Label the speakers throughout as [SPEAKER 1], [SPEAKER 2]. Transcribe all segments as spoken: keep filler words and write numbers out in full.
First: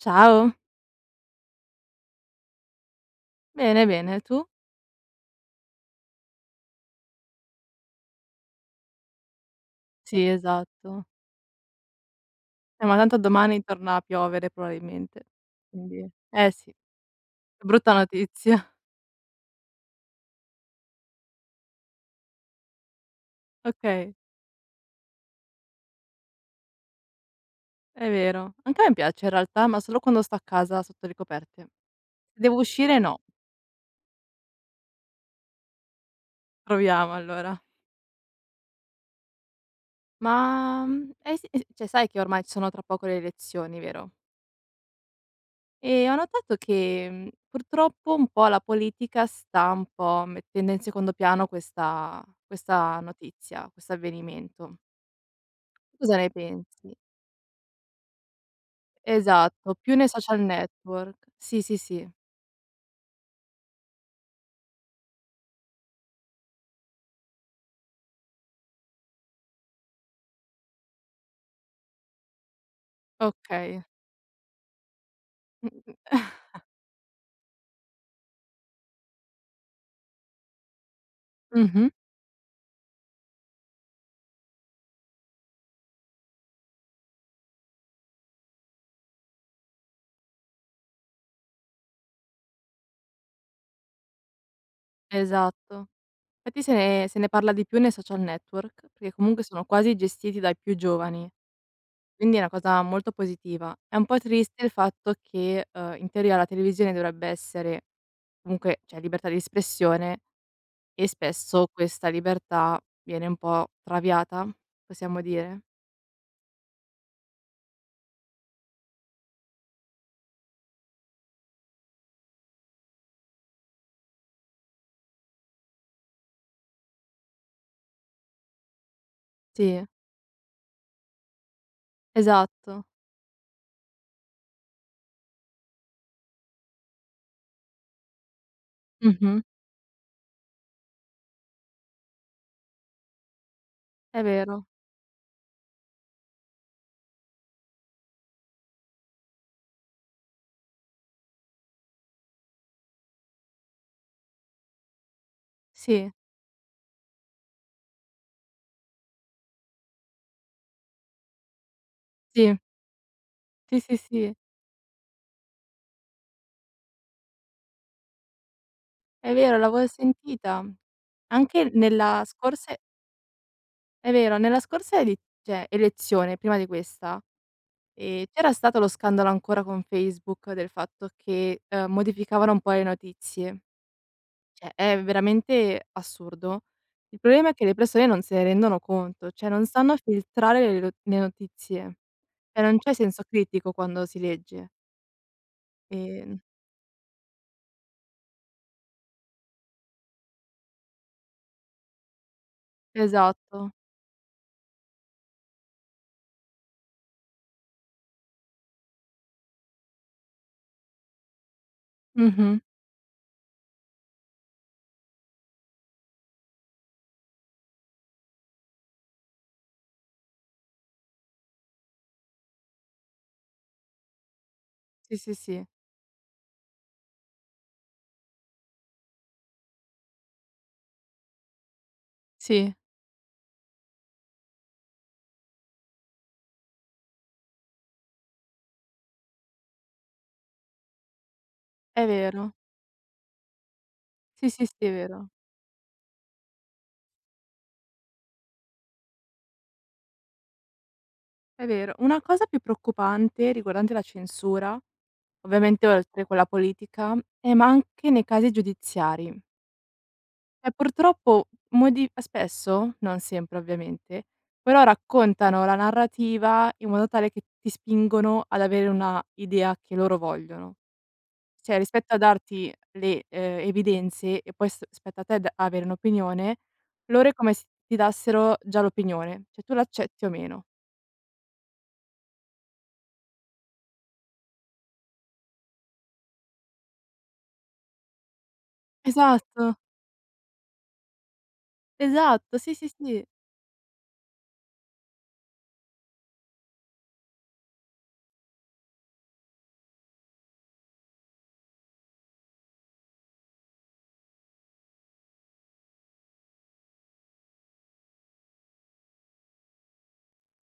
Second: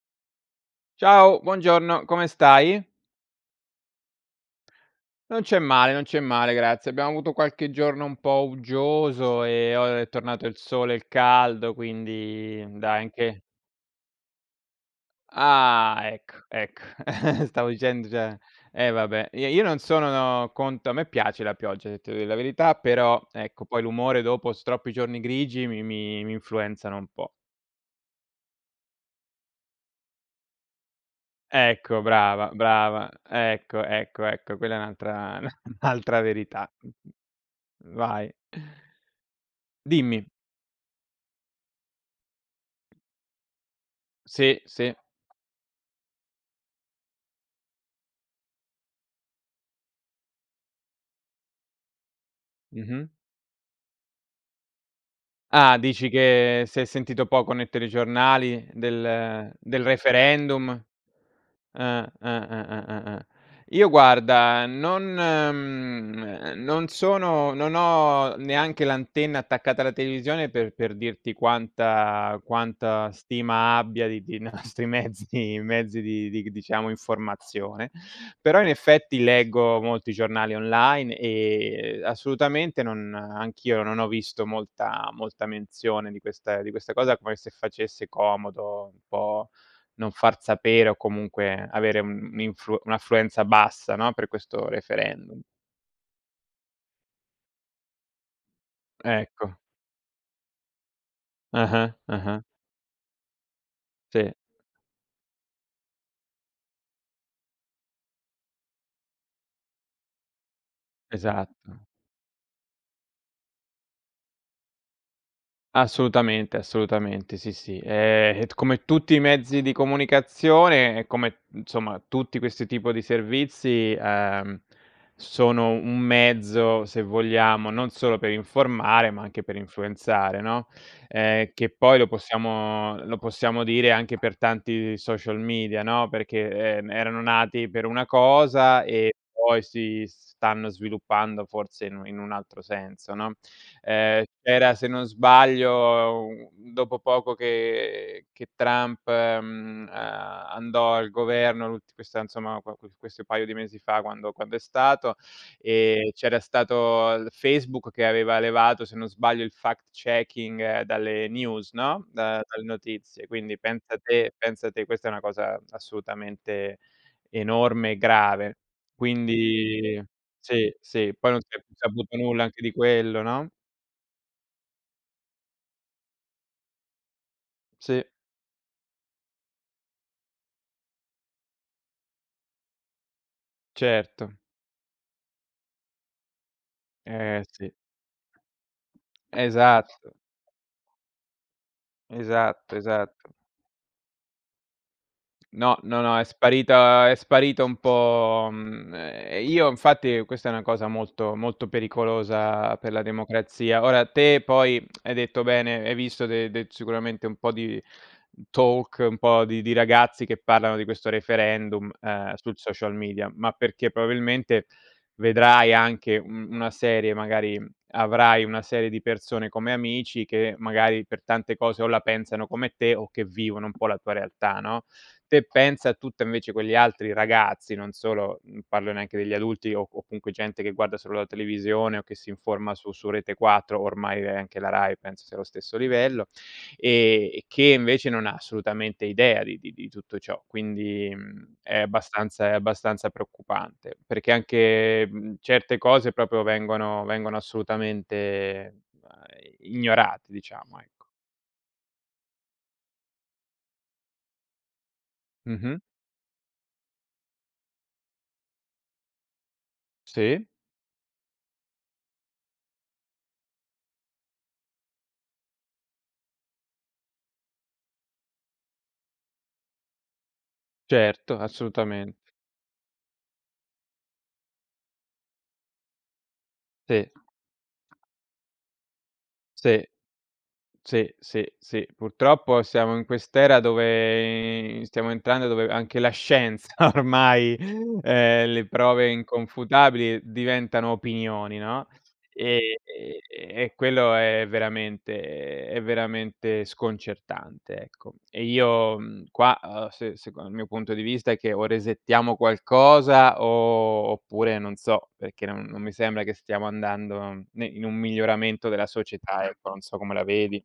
[SPEAKER 1] Ciao.
[SPEAKER 2] Ciao, buongiorno, come stai?
[SPEAKER 1] Bene, bene, tu?
[SPEAKER 2] Non c'è male, non c'è male, grazie. Abbiamo avuto qualche giorno un po' uggioso, ehm, o è
[SPEAKER 1] Sì,
[SPEAKER 2] tornato il sole e
[SPEAKER 1] esatto.
[SPEAKER 2] il caldo. Quindi,
[SPEAKER 1] Eh ma
[SPEAKER 2] dai
[SPEAKER 1] tanto
[SPEAKER 2] anche
[SPEAKER 1] domani torna a piovere proabilmente.
[SPEAKER 2] Ah,
[SPEAKER 1] Quindi
[SPEAKER 2] ecco,
[SPEAKER 1] eh, sì.
[SPEAKER 2] ecco! Stavo
[SPEAKER 1] Brutta
[SPEAKER 2] dicendo, ceh
[SPEAKER 1] notizia.
[SPEAKER 2] eh vabbè, i io non sono conto a me piace la pioggia, se ti devo dì la verità, però ecco, poi
[SPEAKER 1] Okay.
[SPEAKER 2] l'umore dopo s troppi giorni grigi, mi mi mi influenzano un po'.
[SPEAKER 1] È vero, anche a me piace in realtà, ma solo quando sto a casa sotto le coperte.
[SPEAKER 2] Ecco, brava,
[SPEAKER 1] Devo uscire,
[SPEAKER 2] brava,
[SPEAKER 1] no.
[SPEAKER 2] ecco, ecco, ecco, quella è un'altra un'altra verità.
[SPEAKER 1] Proviamo allora.
[SPEAKER 2] Vai. Dimmi.
[SPEAKER 1] Ma, mhmm, hai se s cioè, sai che ormai ci sono tra poco le elezioni, vero?
[SPEAKER 2] Sì, sì.
[SPEAKER 1] E ho notato che, mhmm, purtroppo un po' la politica sta un po' mettendo in secondo piano questa questa
[SPEAKER 2] Mh-mh.
[SPEAKER 1] notizia, questo avvenimento.
[SPEAKER 2] Ah, dici
[SPEAKER 1] Cosa ne
[SPEAKER 2] che si è
[SPEAKER 1] pensi?
[SPEAKER 2] sentito poco ne ttelegiornali del
[SPEAKER 1] Esatto,
[SPEAKER 2] del
[SPEAKER 1] più nei social
[SPEAKER 2] referendum?
[SPEAKER 1] network. Sì, sì,
[SPEAKER 2] Eh,
[SPEAKER 1] sì.
[SPEAKER 2] eh, eh, eh, eh, eh. Io guarda, non mhmm, non sono non ho neanche l'antenna attaccata alla televisione per per dirti quanta quanta stima
[SPEAKER 1] Okay.
[SPEAKER 2] abbia di di nostri mezzi mezzi di di g diciamo informazione; però in effetti leggo molti giornali online,
[SPEAKER 1] Mh-mh.
[SPEAKER 2] ehm, assolutamente non anch'io non ho visto molta molta menzione di questa di questa cosa come se facesse comodo un po' non far sapere, o comunque avere un'infu un'affluenza bassa, no, per questo referendum.
[SPEAKER 1] Esatto. Fatti se ne se ne parla di più nei social network, perché comunque
[SPEAKER 2] Ecco.
[SPEAKER 1] sono quasi gestiti dai più giovani,
[SPEAKER 2] Ah-ah.
[SPEAKER 1] quindi è
[SPEAKER 2] Ah-ah.
[SPEAKER 1] una cosa molto positiva. È un po'
[SPEAKER 2] Sì.
[SPEAKER 1] triste il fatto che, uhm, in teoria la televisione dovrebbe essere comunque c'è libertà di espressione e spesso
[SPEAKER 2] Esatto.
[SPEAKER 1] questa libertà viene un po' traviata? Possiamo dire?
[SPEAKER 2] Assolutamente, assolutamente, sì, sì. Ehm, t come tutti i mezzi di comunicazione, come, insomma, tutti questi tipo di servizi, ehm, sono un mezzo, se vogliamo, non solo per informare ma anche per
[SPEAKER 1] Sì.
[SPEAKER 2] influenzare, no? Ehm, che poi lo
[SPEAKER 1] Esatto.
[SPEAKER 2] possiamo lo possiamo dire anche per tanti social media, no? Perché, ehm, erano nati per una cosa e
[SPEAKER 1] Mh-mh.
[SPEAKER 2] poi si stanno sviluppando forse in un in un altro senso, no?
[SPEAKER 1] È
[SPEAKER 2] Ehm,
[SPEAKER 1] vero.
[SPEAKER 2] era se non sbaglio, uhm, dopo poco che che Trump, mhmm, uhm, andò al governo l'ult questa, nsomma, qua qua questo paio di mesi fa quando quando è stato, ehm,
[SPEAKER 1] Sì.
[SPEAKER 2] c'era stato l Facebook che aveva levato se non sbaglio il fact checking dalle news, no? Da
[SPEAKER 1] Sì.
[SPEAKER 2] dalle notizie quindi
[SPEAKER 1] Sì,
[SPEAKER 2] pensa
[SPEAKER 1] sì,
[SPEAKER 2] te
[SPEAKER 1] sì.
[SPEAKER 2] pensa te questa è una cosa assolutamente enorme e grave,
[SPEAKER 1] È vero, l'avo
[SPEAKER 2] quindi
[SPEAKER 1] sentita.
[SPEAKER 2] sì, sì. Poi non si è
[SPEAKER 1] Anche
[SPEAKER 2] saputo
[SPEAKER 1] nella
[SPEAKER 2] nulla anche
[SPEAKER 1] scorsa
[SPEAKER 2] di
[SPEAKER 1] e
[SPEAKER 2] quello, no?
[SPEAKER 1] È vero, nella scorsa edi ceh, elezione prima di questa,
[SPEAKER 2] Sì.
[SPEAKER 1] ehm, c'era stato lo scandalo ancora con Facebook, del fatto che, ehm, modificavano un po' le notizie.
[SPEAKER 2] Certo.
[SPEAKER 1] ceh, è veramente assurdo. Il
[SPEAKER 2] Eh,
[SPEAKER 1] problema è che
[SPEAKER 2] sì.
[SPEAKER 1] le persone non se ne rendono conto, cioè non stanno
[SPEAKER 2] Esatto.
[SPEAKER 1] filtrare le lo le notizie, e
[SPEAKER 2] Esatto.
[SPEAKER 1] non c'è senso
[SPEAKER 2] Esatto.
[SPEAKER 1] critico quando si legge.
[SPEAKER 2] No, no, no, è
[SPEAKER 1] Ehm
[SPEAKER 2] sparita è sparito un po' mhmm, ehm, io infatti, questa è una cosa molto, molto pericolosa per la
[SPEAKER 1] Esatto.
[SPEAKER 2] democrazia. Ora te, poi, hai detto bene, hai visto de de sicuramente un po' di talk, un po' di di ragazzi che parlano di questo referendum, uhm, sui
[SPEAKER 1] Mh-mh.
[SPEAKER 2] social media ma perché probabilmente vedrai anche, mhmm, una serie, magari avrai una serie di persone come amici che, magari, per tante cose o la pensano come te o che vivono un po' la tua realtà, no?
[SPEAKER 1] Sì, sì,
[SPEAKER 2] Te
[SPEAKER 1] sì.
[SPEAKER 2] pensa a tutte invece quegli altri ragazzi, non solo, mhmm, parlo neanche degli adulti o o counque, gente che guarda solo la televisione o che si informa
[SPEAKER 1] Sì.
[SPEAKER 2] su su Rete4 ormai, ehm, anche la Rai penso sia lo stesso livello, ehm, che invece non ha assolutamente idea di di di tutto ciò. Quindi, mhmm, è
[SPEAKER 1] È
[SPEAKER 2] abbastanza è
[SPEAKER 1] vero.
[SPEAKER 2] abbastanza preoccupante, perché
[SPEAKER 1] Sì, sì, sì, è
[SPEAKER 2] anche,
[SPEAKER 1] vero.
[SPEAKER 2] mhmm, certe cose, propio vengono vengono assolutamente, uhm, ignorate diciamo, ecco.
[SPEAKER 1] È vero, una cosa più preoccupante, riguardante la censura,
[SPEAKER 2] Mh-mh.
[SPEAKER 1] ovviamente oltre quella politica, è ma anche nei casi giudiziari.
[SPEAKER 2] Sì.
[SPEAKER 1] E purtroppo modi spesso, non sempre ovviamente, però raccontano la narrativa in modo tale che ti spingono ad avere una idea che loro vogliono.
[SPEAKER 2] Certo,
[SPEAKER 1] ceh, rispetto
[SPEAKER 2] assolutamen
[SPEAKER 1] a darti le ehm, evidenze e poi s spetta a te d avere un'opinione,
[SPEAKER 2] Sì.
[SPEAKER 1] loro è come se ti dassero già l'opinione. ceh, tu
[SPEAKER 2] Sì.
[SPEAKER 1] l'accetti o meno.
[SPEAKER 2] Sì, sì, sì. Purtroppo siamo in quest'era dove i stiamo entrando, dove anche la scienza ormai, ehm, le prove
[SPEAKER 1] Esatto!
[SPEAKER 2] inconfutabili diventano opinioni, no?
[SPEAKER 1] Esatto, sì,
[SPEAKER 2] Ehm
[SPEAKER 1] sì, sì.
[SPEAKER 2] e quello è veramente è veramente sconcertante, ecco. E io mhmm, qua, uhm, se seco il mio punto di vista, è che o resettiamo qualcosa o oppure non so, perché non non mi sembra che stiamo andando ne in un miglioramento della società, ecco, non so come la vedi.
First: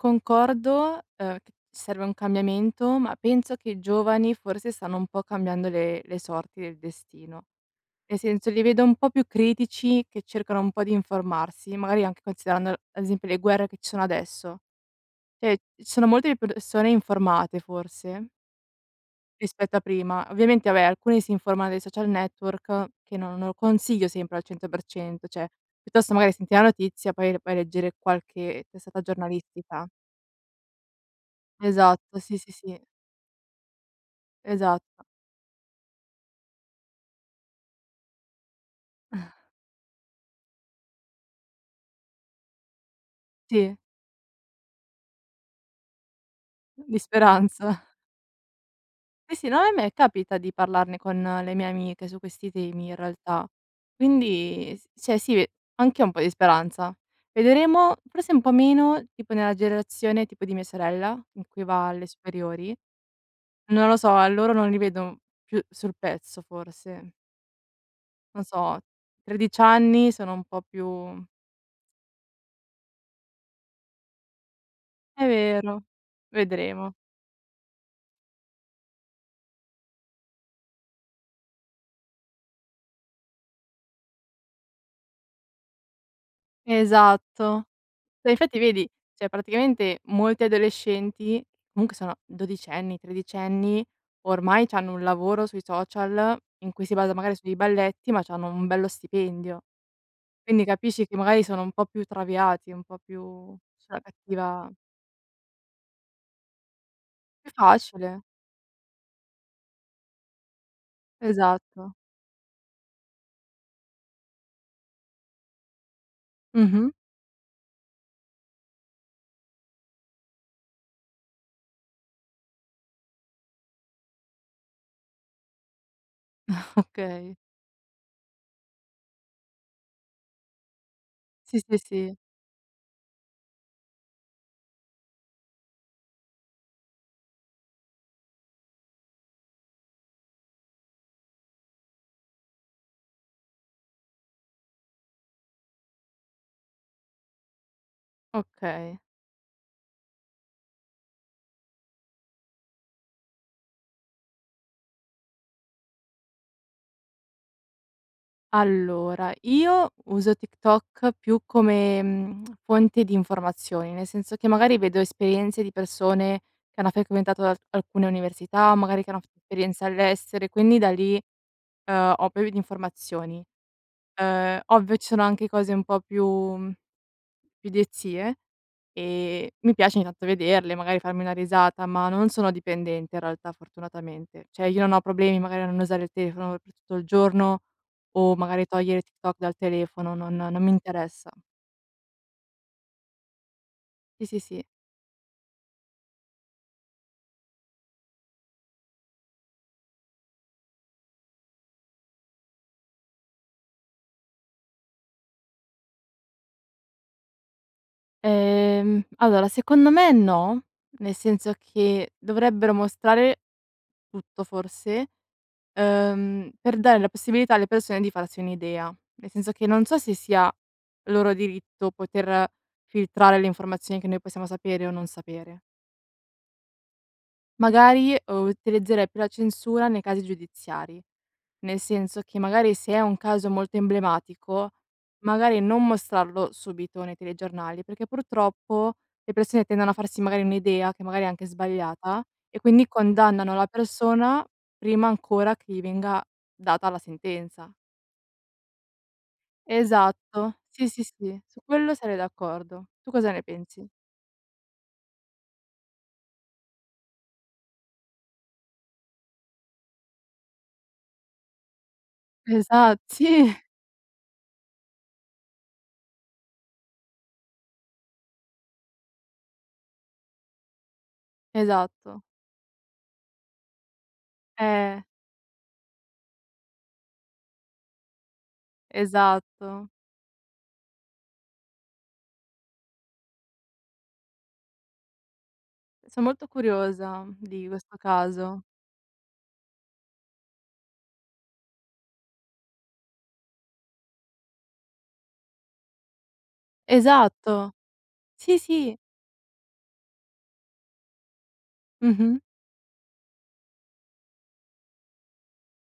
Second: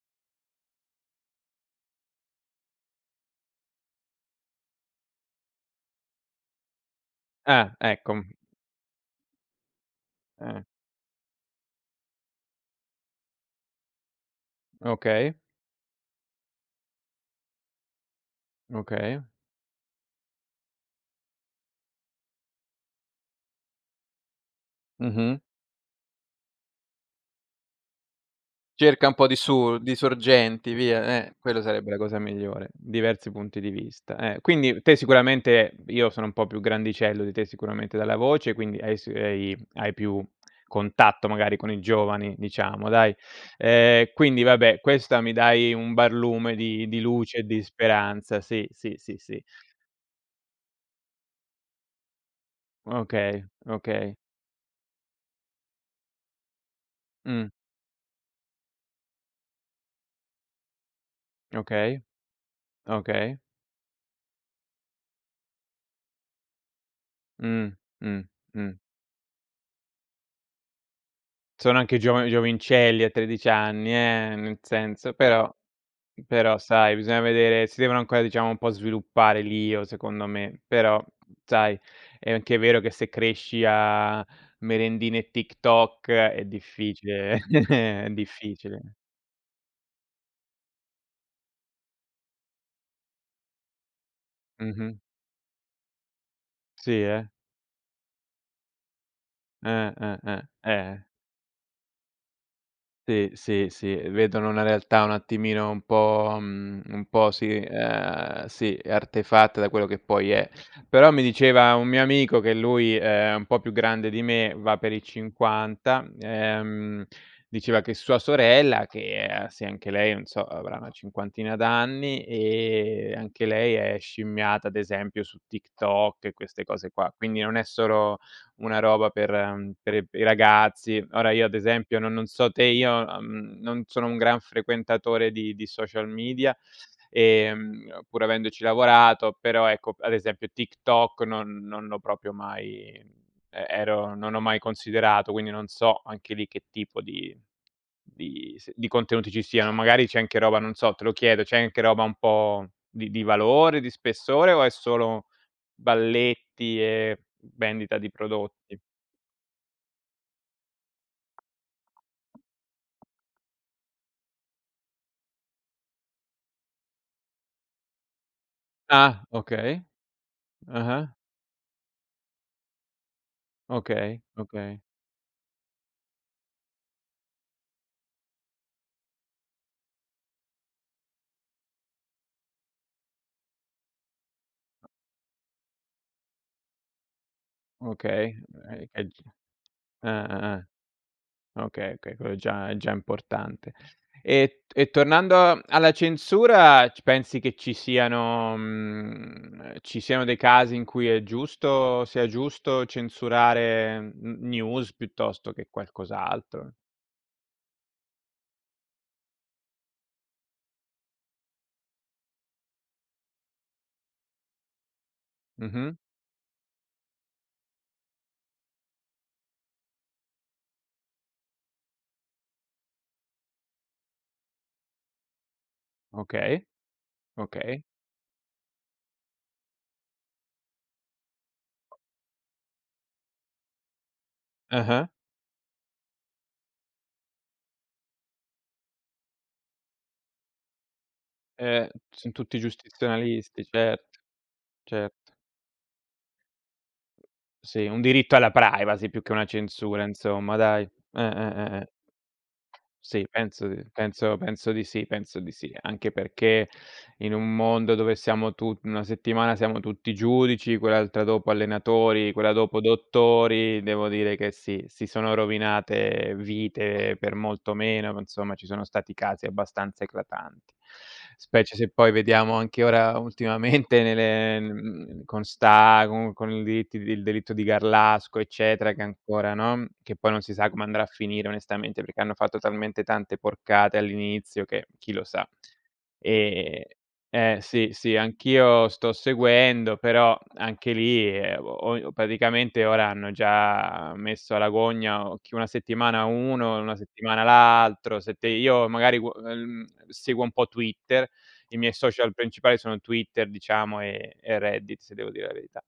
[SPEAKER 1] Concordo, uhm, c serve un cambiamento, ma penso che i giovani forse stanno un po' cambiando le le sorti del destino.
[SPEAKER 2] Ah,
[SPEAKER 1] Nel
[SPEAKER 2] ecco.
[SPEAKER 1] senso, li vedo un po' più critici, che cercano
[SPEAKER 2] Eh.
[SPEAKER 1] un po' di informarsi, magari anche considerando, ad esempio le guerre che ci sono adesso.
[SPEAKER 2] Okay.
[SPEAKER 1] Eh, ci sono molte i persone informate, forse
[SPEAKER 2] Okay.
[SPEAKER 1] rispetto a prima. Ovviamente abè, alcuni si informano dai social network, che non non lo consiglio sempre al cento per cento.
[SPEAKER 2] Mh-mh.
[SPEAKER 1] ceh, piuttosto magari senti la notizia, poi vai a leggere qualche testata
[SPEAKER 2] Cerca un po' di su
[SPEAKER 1] giornalistica.
[SPEAKER 2] di sorgenti via, eh, quello sarebbe la cosa
[SPEAKER 1] Esatto, sì, sì,
[SPEAKER 2] migliore,
[SPEAKER 1] sì.
[SPEAKER 2] diversi punti di vista, eh.
[SPEAKER 1] Esa
[SPEAKER 2] Quindi te sicuramente io sono un po' più grandicello di te sicuramente dalla voce, quindi hai s hai hai più contatto magari con i giovani, diciamo, dai.
[SPEAKER 1] Sì.
[SPEAKER 2] Ehm, quindi vabbè questa mi dai un barlume di di
[SPEAKER 1] Di
[SPEAKER 2] luce e di
[SPEAKER 1] speranza.
[SPEAKER 2] speranza, sì, sì, sì,
[SPEAKER 1] Sì,
[SPEAKER 2] sì.
[SPEAKER 1] sì, no, e me capita di parlarne con le mie amiche, su questi temi, in
[SPEAKER 2] Okay,
[SPEAKER 1] realtà.
[SPEAKER 2] okay.
[SPEAKER 1] Quindi, s ceh sì, anch'io ho un po' di speranza.
[SPEAKER 2] Mh.
[SPEAKER 1] Vedremo forse un po' meno, tipo nella gerazione tipo di mia sorella, in cui va
[SPEAKER 2] Okay,
[SPEAKER 1] alle superiori,
[SPEAKER 2] okay.
[SPEAKER 1] non lo so, a loro non li vedo più sul pezzo forse.
[SPEAKER 2] Mh. Mh,
[SPEAKER 1] Non
[SPEAKER 2] mh.
[SPEAKER 1] so, tredici anni sono un po' più
[SPEAKER 2] Sono anche giova giovincelli a tredici anni, eh, nel senso
[SPEAKER 1] È
[SPEAKER 2] però
[SPEAKER 1] vero,
[SPEAKER 2] però
[SPEAKER 1] vedremo.
[SPEAKER 2] sai bisogna vedere, si devono ancora diciamo, un po' sviluppare l'io, secondo me; però sai, è anche vero che se cresci a merendine e TikTok è difficile.
[SPEAKER 1] Esatto!
[SPEAKER 2] È
[SPEAKER 1] Ma infatti vedi,
[SPEAKER 2] difficile.
[SPEAKER 1] ceh praticamente molti adolescenti, munche sono dodicenni, tredicenni, ormai c'hanno
[SPEAKER 2] Mh-mh.
[SPEAKER 1] un lavoro sui social in cui
[SPEAKER 2] Sì,
[SPEAKER 1] si basa
[SPEAKER 2] eh?
[SPEAKER 1] magari sui dei balletti ma c'hanno un bello stipendio.
[SPEAKER 2] Eh, eh, eh.
[SPEAKER 1] Quindi
[SPEAKER 2] Eh.
[SPEAKER 1] capisci che, magari, sono un po' più traviati, un po'
[SPEAKER 2] Sì,
[SPEAKER 1] più
[SPEAKER 2] sì, sì,
[SPEAKER 1] sulla
[SPEAKER 2] vedono una
[SPEAKER 1] cattiva
[SPEAKER 2] realtà un attimino un po' mhmm, un po'
[SPEAKER 1] È
[SPEAKER 2] sì,
[SPEAKER 1] facile.
[SPEAKER 2] ehm sì, artefatta da quello che poi è. Però mi diceva un
[SPEAKER 1] Esatto.
[SPEAKER 2] mio amico che lui è un po' più grande di me, va per i cinquanta,
[SPEAKER 1] Mh-mh.
[SPEAKER 2] ehm, diceva che sua sorella, che, ehm, anche lei, non so, avrà una cinquantina d'anni e anche lei è scimmiata ad esempio su TikTok e queste cose qua.
[SPEAKER 1] Okay.
[SPEAKER 2] Quindi non è solo una roba per per i ragazzi. Ora, io ad
[SPEAKER 1] Sì, sì,
[SPEAKER 2] esempio no
[SPEAKER 1] sì.
[SPEAKER 2] non so te, io, mhmm, non sono un gran frequentatore di di social media, ehm, pur avendoci lavorato però ecco, ad esempio TikTok non non l'ho propio mai e ero non ho mai considerato quindi, non so, anche lì che tipo di di s
[SPEAKER 1] Okay.
[SPEAKER 2] contenuti ci siano. Magari c'è anche roba, non so, te lo chiedo, c'è anche roba un po' di di valore, di spessore o è solo balletti, ehm, vendita di prodotti?
[SPEAKER 1] Allora, io uso TikTok più come, mhmm, fonte di informazioni, nel senso che, magari, vedo esperienze di persone che hanno fequentato al alcune università o magari che hanno f
[SPEAKER 2] Ah. Okay.
[SPEAKER 1] esperienza all'estero quindi da
[SPEAKER 2] Ah-ah.
[SPEAKER 1] lì, uhm, ho [unintelligible] di informazioni.
[SPEAKER 2] Okay,
[SPEAKER 1] Uhm,
[SPEAKER 2] okay.
[SPEAKER 1] ovvio ci sono anche cose un po' più mhmm più idiozie, e mi piace ogni tanto vederle magari farmi una risata, ma non sono dipendente in realtà, fortunatamente. ceh, io non ho problemi magari a non usare il telefono per tutto il giorno o
[SPEAKER 2] Okay
[SPEAKER 1] magari
[SPEAKER 2] eh,
[SPEAKER 1] togliere
[SPEAKER 2] e
[SPEAKER 1] Tik
[SPEAKER 2] g
[SPEAKER 1] Tok dal telefono. Non
[SPEAKER 2] ah-ah,
[SPEAKER 1] non
[SPEAKER 2] ah.
[SPEAKER 1] mi interessa.
[SPEAKER 2] Okay, okay, col è già è già importante.
[SPEAKER 1] Sì, sì,
[SPEAKER 2] E
[SPEAKER 1] sì.
[SPEAKER 2] t e tornando alla censura c pensi che ci siano, mhmm, ci siano dei casi in cui è giusto sia giusto censurare n news, piuttosto che qualcos'altro?
[SPEAKER 1] Ehm, allora secondo me no, nel senso che dovrebbero mostrare tutto forse,
[SPEAKER 2] Mh-mh.
[SPEAKER 1] uhm, per dare la possibilità alle persone di farsi un'idea: nel senso che non so se sia loro diritto poter filtrare le informazioni che noi possiamo sapere o non sapere.
[SPEAKER 2] Okay, okay.
[SPEAKER 1] Magari, uhm, utilizzerei più la censura nei casi giudiziari; nel senso che, magari, se a un caso molto emblematico,
[SPEAKER 2] Ah-ah.
[SPEAKER 1] magari non mostrarlo subito nei telegiornali perché purtroppo le persone tendono a farsi magari un'idea, che magari è anche
[SPEAKER 2] Eh,
[SPEAKER 1] sbagliata,
[SPEAKER 2] son tutti
[SPEAKER 1] e quindi condannano
[SPEAKER 2] giustizionalisti,
[SPEAKER 1] la
[SPEAKER 2] certo,
[SPEAKER 1] persona prima
[SPEAKER 2] certo.
[SPEAKER 1] ancora che gli venga data la sentenza.
[SPEAKER 2] Sì, un diritto alla privacy più che una censura, insomma
[SPEAKER 1] Esatto!
[SPEAKER 2] dai,
[SPEAKER 1] Sì, sì,
[SPEAKER 2] eh,
[SPEAKER 1] sì,
[SPEAKER 2] eh,
[SPEAKER 1] su
[SPEAKER 2] eh, eh.
[SPEAKER 1] quello sarei d'accordo. Tu
[SPEAKER 2] Sì
[SPEAKER 1] cosa ne
[SPEAKER 2] penso di
[SPEAKER 1] pensi?
[SPEAKER 2] penso penso di sì, penso di sì, anche perché in un mondo dove siamo tu una settimana siamo tutti giudici, quell'altra dopo allenatori, quella dopo
[SPEAKER 1] Esa Sì.
[SPEAKER 2] dottori, devo dire che sì si sono rovinate vite per molto meno. Ma insomma, ci sono stati casi abbastanza eclatanti. Specie se poi
[SPEAKER 1] Esatto.
[SPEAKER 2] vediamo anche ora ultimamente ne ne
[SPEAKER 1] Eh!
[SPEAKER 2] mhmm, con sta con con i delitt il delitto di Garlasco eccetera, che ancora, no,
[SPEAKER 1] Esatto!
[SPEAKER 2] che poi non si sa come andrà a finire, onestamente, perché hanno fatto talmente tante porcate all'inizio che, chi lo sa.
[SPEAKER 1] So molto
[SPEAKER 2] Eh
[SPEAKER 1] curiosa
[SPEAKER 2] eh
[SPEAKER 1] di
[SPEAKER 2] sì,
[SPEAKER 1] questo
[SPEAKER 2] sì,
[SPEAKER 1] caso.
[SPEAKER 2] anch'io sto seguendo però anche lì, ehm, oi paticamente ora hanno già messo alla gogna chi una settimana uno, una settimana
[SPEAKER 1] Esatto!
[SPEAKER 2] l'altro, se te
[SPEAKER 1] Sì
[SPEAKER 2] io
[SPEAKER 1] sì!
[SPEAKER 2] magari qu mhmm, seguo un po' Twitter, i miei social
[SPEAKER 1] Mh-mh.
[SPEAKER 2] principali sono Twitter diciamo, e e Reddit, se devo dire la verità.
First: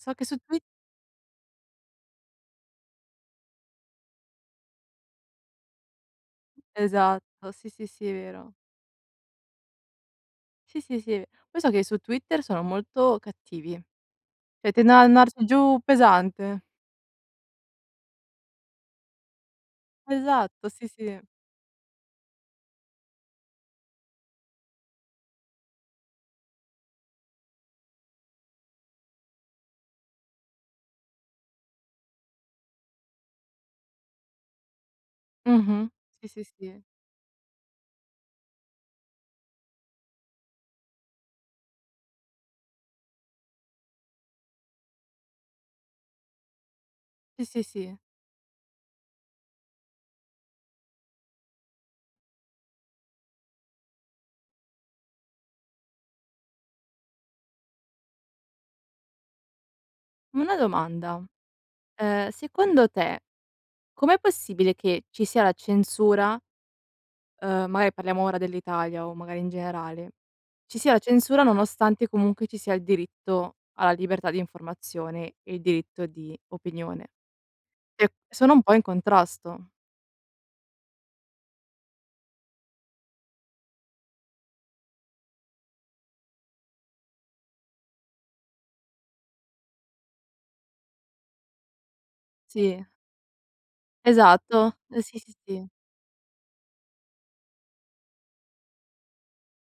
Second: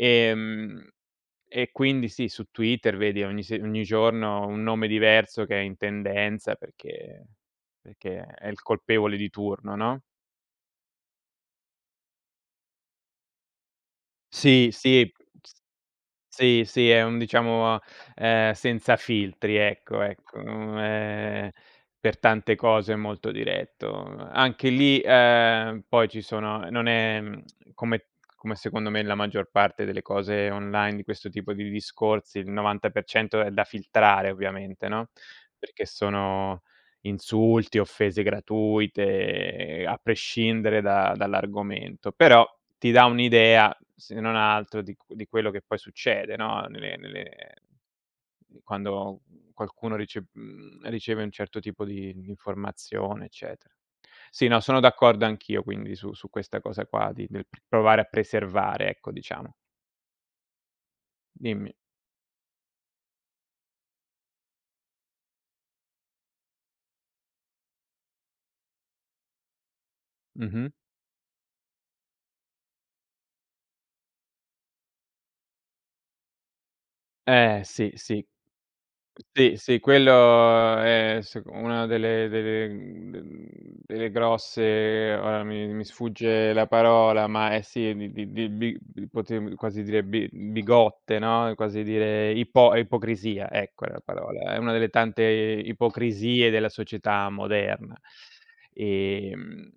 [SPEAKER 1] So che su Twit
[SPEAKER 2] e quindi sì, su Twitter vedi ogni se ogni giorno un nome diverso che è in tendenza perché
[SPEAKER 1] Esatto, sì, sì, sì, è
[SPEAKER 2] perché è
[SPEAKER 1] vero.
[SPEAKER 2] il colpevole di turno, no?
[SPEAKER 1] Sì, sì, sì. Poi so che su Twitter sono molto cattivi.
[SPEAKER 2] Sì,
[SPEAKER 1] ceh, tendono ad
[SPEAKER 2] sì.
[SPEAKER 1] andarci
[SPEAKER 2] S
[SPEAKER 1] giù pesante.
[SPEAKER 2] Sì, sì, è un diciamo, ehm, senza filtri ecco ecco,
[SPEAKER 1] Esatto,
[SPEAKER 2] mhmm,
[SPEAKER 1] sì, sì.
[SPEAKER 2] ehm, per tante cose molto diretto. Anche lì, uhm, poi ci sono non è come come secondo me la maggior parte delle cose online di questo tipo di discorsi, il novanta per cento è da filtrare ovviamente, no? Perché
[SPEAKER 1] Mh-mh. Sì, sì,
[SPEAKER 2] sono
[SPEAKER 1] sì.
[SPEAKER 2] insulti, offese gratuite, ehm, a prescindere da dall'argomento. Però ti dà un'idea, se non altro di cu di quello che poi succede, no? Nelle nelle
[SPEAKER 1] Sì, sì, sì.
[SPEAKER 2] quando qualcuno rice mhmm, riceve un certo tipo di di informazione, eccetera. Sì, no, sono d'accordo anch'io, quindi su su questa cosa qua, di de provare a preservare ecco, diciamo.
[SPEAKER 1] Una domanda.
[SPEAKER 2] Dimmi.
[SPEAKER 1] Ehm, secondo te, com'è possibile che ci sia la censura, ehm- magari parliamo ora dell'Italia o magari in generale-
[SPEAKER 2] Mh-mh.
[SPEAKER 1] ci sia la censura nonostante comunque ci sia il diritto alla libertà di informazione e il diritto di opinione?
[SPEAKER 2] Eh, sì, sì.
[SPEAKER 1] sono un po' in
[SPEAKER 2] Sì,
[SPEAKER 1] contrasto.
[SPEAKER 2] sì, quello, ehm, s una delle delle mhmm, d delle grosse, ora mi mi sfugge la parola, ma è sì, di di di quoti quasi direbbe bi bigotte, no? È quasi dire ipo
[SPEAKER 1] Sì.
[SPEAKER 2] ipocrisia, ecco è la parola è una
[SPEAKER 1] Esatto,
[SPEAKER 2] delle
[SPEAKER 1] eh, sì,
[SPEAKER 2] tante
[SPEAKER 1] sì, sì.
[SPEAKER 2] ipocrisie della società moderna, ehm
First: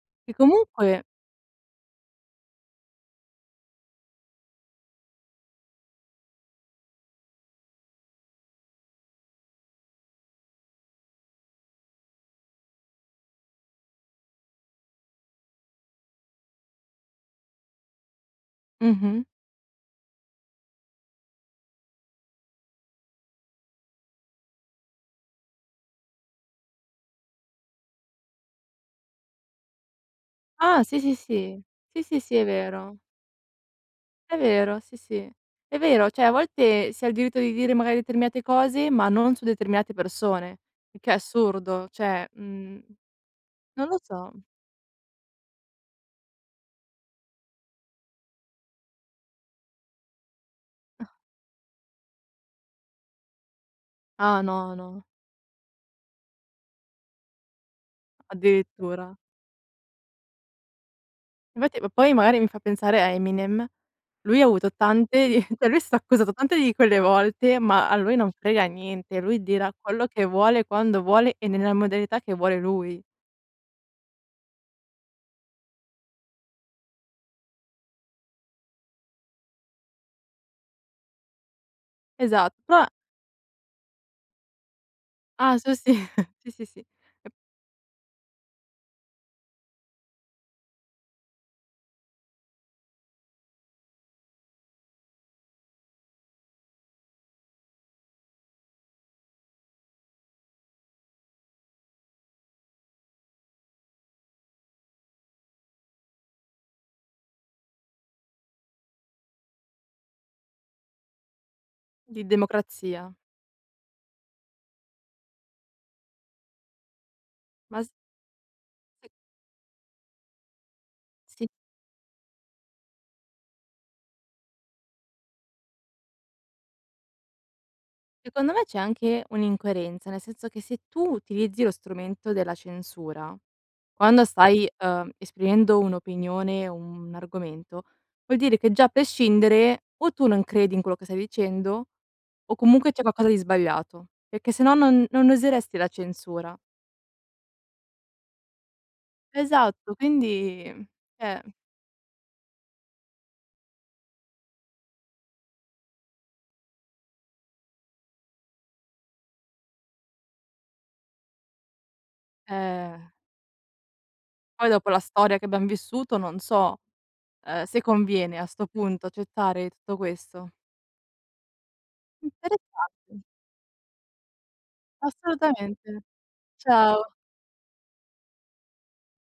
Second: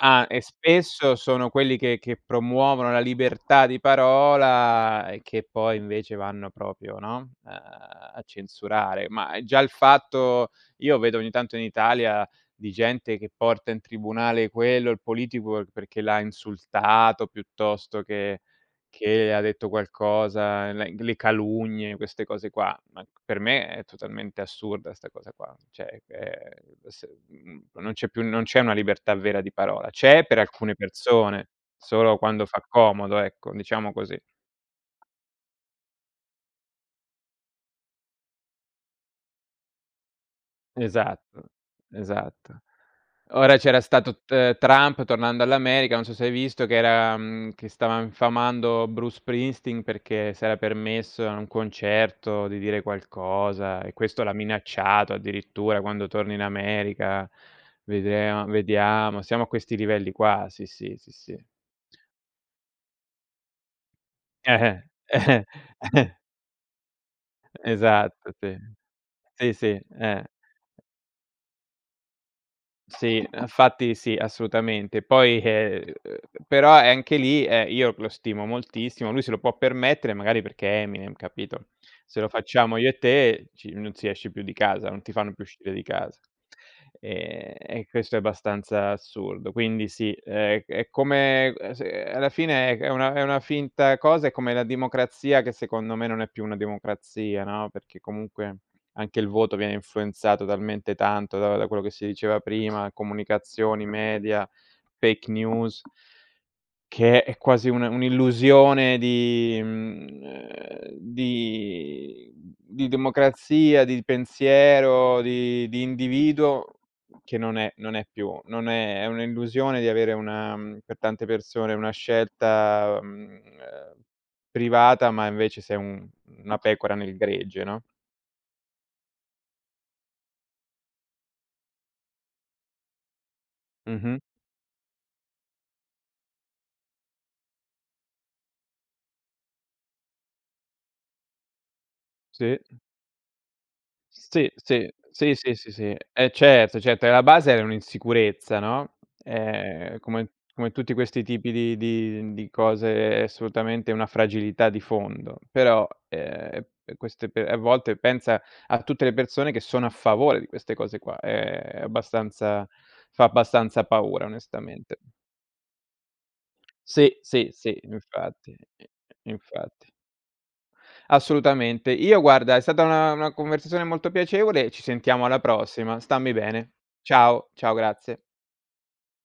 [SPEAKER 2] ah
[SPEAKER 1] E
[SPEAKER 2] e
[SPEAKER 1] comunque
[SPEAKER 2] spesso sono quelli che che promuovono la libertà di parola e che poi invece vanno propio, no, uhm, a censurare. Ma già il fatto io vedo ogni tanto in Italia di gente che porta in tribunale quello, il politico perché l'ha insultato piuttosto che
[SPEAKER 1] Mh-mh.
[SPEAKER 2] che ha detto qualcosa, la le calunnie, queste cose qua, ma per me è totalmente assurda 'sta cosa qua, ceh, ehm, s mhmm, non c'è più non c'è una libertà vera di parola. C'è per alcune
[SPEAKER 1] Ah, sì, sì,
[SPEAKER 2] persone,
[SPEAKER 1] sì. Sì,
[SPEAKER 2] solo
[SPEAKER 1] sì, sì, è
[SPEAKER 2] quando fa
[SPEAKER 1] vero.
[SPEAKER 2] comodo ecco, diciamo così.
[SPEAKER 1] È vero, sì, sì, è vero, cioè a volte si ha il diritto di dire magari determinate cose, ma non su determinate persone, il che è
[SPEAKER 2] Esatto.
[SPEAKER 1] assurdo cioè
[SPEAKER 2] Esatto.
[SPEAKER 1] mhmm,
[SPEAKER 2] Ora c'era
[SPEAKER 1] non lo
[SPEAKER 2] stato T
[SPEAKER 1] so.
[SPEAKER 2] ehm, Trump, tornando all'America. Non so se hai visto, che era, mhmm che stava infamando Bruce Springsteen perché si era permesso a un concerto di dire qualcosa e questo l'ha
[SPEAKER 1] Ah no, no.
[SPEAKER 2] minacciato addirittura: "Quando torni in America vedrea
[SPEAKER 1] eAddirittura!
[SPEAKER 2] vediamo". Siamo a questi livelli qua. Sì, sì, sì, sì.
[SPEAKER 1] Infatti ma poi magari mi fa pensare a Eminem: lui ha avuto tante di lui è stato accusato tante di quelle volte, ma a lui non
[SPEAKER 2] Esatto, sì.
[SPEAKER 1] frega niente. Lui
[SPEAKER 2] Sì,
[SPEAKER 1] dirà
[SPEAKER 2] sì,
[SPEAKER 1] quello
[SPEAKER 2] eh.
[SPEAKER 1] che vuole, quando vuole, e nella modalità che vuole lui.
[SPEAKER 2] Sì, anfatti sì, assolutamente poi, ehm, però e anche lì, eh, io lo stimo moltissimo, lui se lo può permettere magari perché è Eminem, capito? Se lo
[SPEAKER 1] Esatto.
[SPEAKER 2] facciamo
[SPEAKER 1] pro
[SPEAKER 2] io e te ci non si esce più di casa, non ti fanno più
[SPEAKER 1] Ah
[SPEAKER 2] uscire
[SPEAKER 1] su
[SPEAKER 2] di
[SPEAKER 1] si.
[SPEAKER 2] casa.
[SPEAKER 1] Sì, sì, sì.
[SPEAKER 2] Ehm, e questo è abbastanza assurdo. Quindi sì, è è come ehm, s alla fine è una è una finta cosa, è come la democrazia che secondo me non è più una democrazia, no? Perché comunque, anche il voto viene influenzato talmente tanto da da quello che si diceva prima, comunicazioni, media, fake news che è quasi una un'illusione di mhmm, ehm,
[SPEAKER 1] Di
[SPEAKER 2] di di
[SPEAKER 1] democrazia.
[SPEAKER 2] democrazia, di pensiero, di di individuo che non è
[SPEAKER 1] Ma s
[SPEAKER 2] non è più non è è un'illusione di avere una per tante
[SPEAKER 1] Sì.
[SPEAKER 2] persone una scelta, mhmm, ehm, privata ma invece sei un una pecora nel gregge, no?
[SPEAKER 1] Secondo me c'è anche un'incoerenza, nel senso che se tu utilizzi lo strumento della censura,
[SPEAKER 2] Mh-mh.
[SPEAKER 1] quando stai, uhm, esprimendo un'opinione, un argomento, vuol dire che già a pescindere o tu non credi in quello che stai dicendo o
[SPEAKER 2] Sì.
[SPEAKER 1] comunque, c'è qualcosa di sbagliato,
[SPEAKER 2] Sì,
[SPEAKER 1] perché sennò
[SPEAKER 2] sì,
[SPEAKER 1] non non
[SPEAKER 2] sì, sì, sì,
[SPEAKER 1] useresti la
[SPEAKER 2] sì, eh
[SPEAKER 1] censura.
[SPEAKER 2] certo, certo e la base è un'insicurezza, no?
[SPEAKER 1] Esatto,
[SPEAKER 2] Ehm, come
[SPEAKER 1] quindi
[SPEAKER 2] come
[SPEAKER 1] uhm,
[SPEAKER 2] tutti questi
[SPEAKER 1] ceh
[SPEAKER 2] tipi di di di cose è assolutamente una fragilità di fondo, però ehm, queste pe a volte, pensa a tutte le persone che sono a favore di queste cose qua. Ehm, è abbastanza
[SPEAKER 1] Eh.
[SPEAKER 2] fa abbastanza paura,
[SPEAKER 1] Poi dopo
[SPEAKER 2] onestamente.
[SPEAKER 1] la storia che abbiam vissuto non so,
[SPEAKER 2] Sì, sì,
[SPEAKER 1] uhm,
[SPEAKER 2] sì
[SPEAKER 1] se conviene, a
[SPEAKER 2] infatti.
[SPEAKER 1] 'sto punto, accettare
[SPEAKER 2] Infatti.
[SPEAKER 1] tutto questo.
[SPEAKER 2] Assolutamente. Io guarda è stata una
[SPEAKER 1] Interessante.
[SPEAKER 2] una conversazione molto piacevole ci sentiamo alla
[SPEAKER 1] Assolutamente.
[SPEAKER 2] prossima. Stammi bene.
[SPEAKER 1] Ciao.
[SPEAKER 2] Ciao. Ciao, grazie.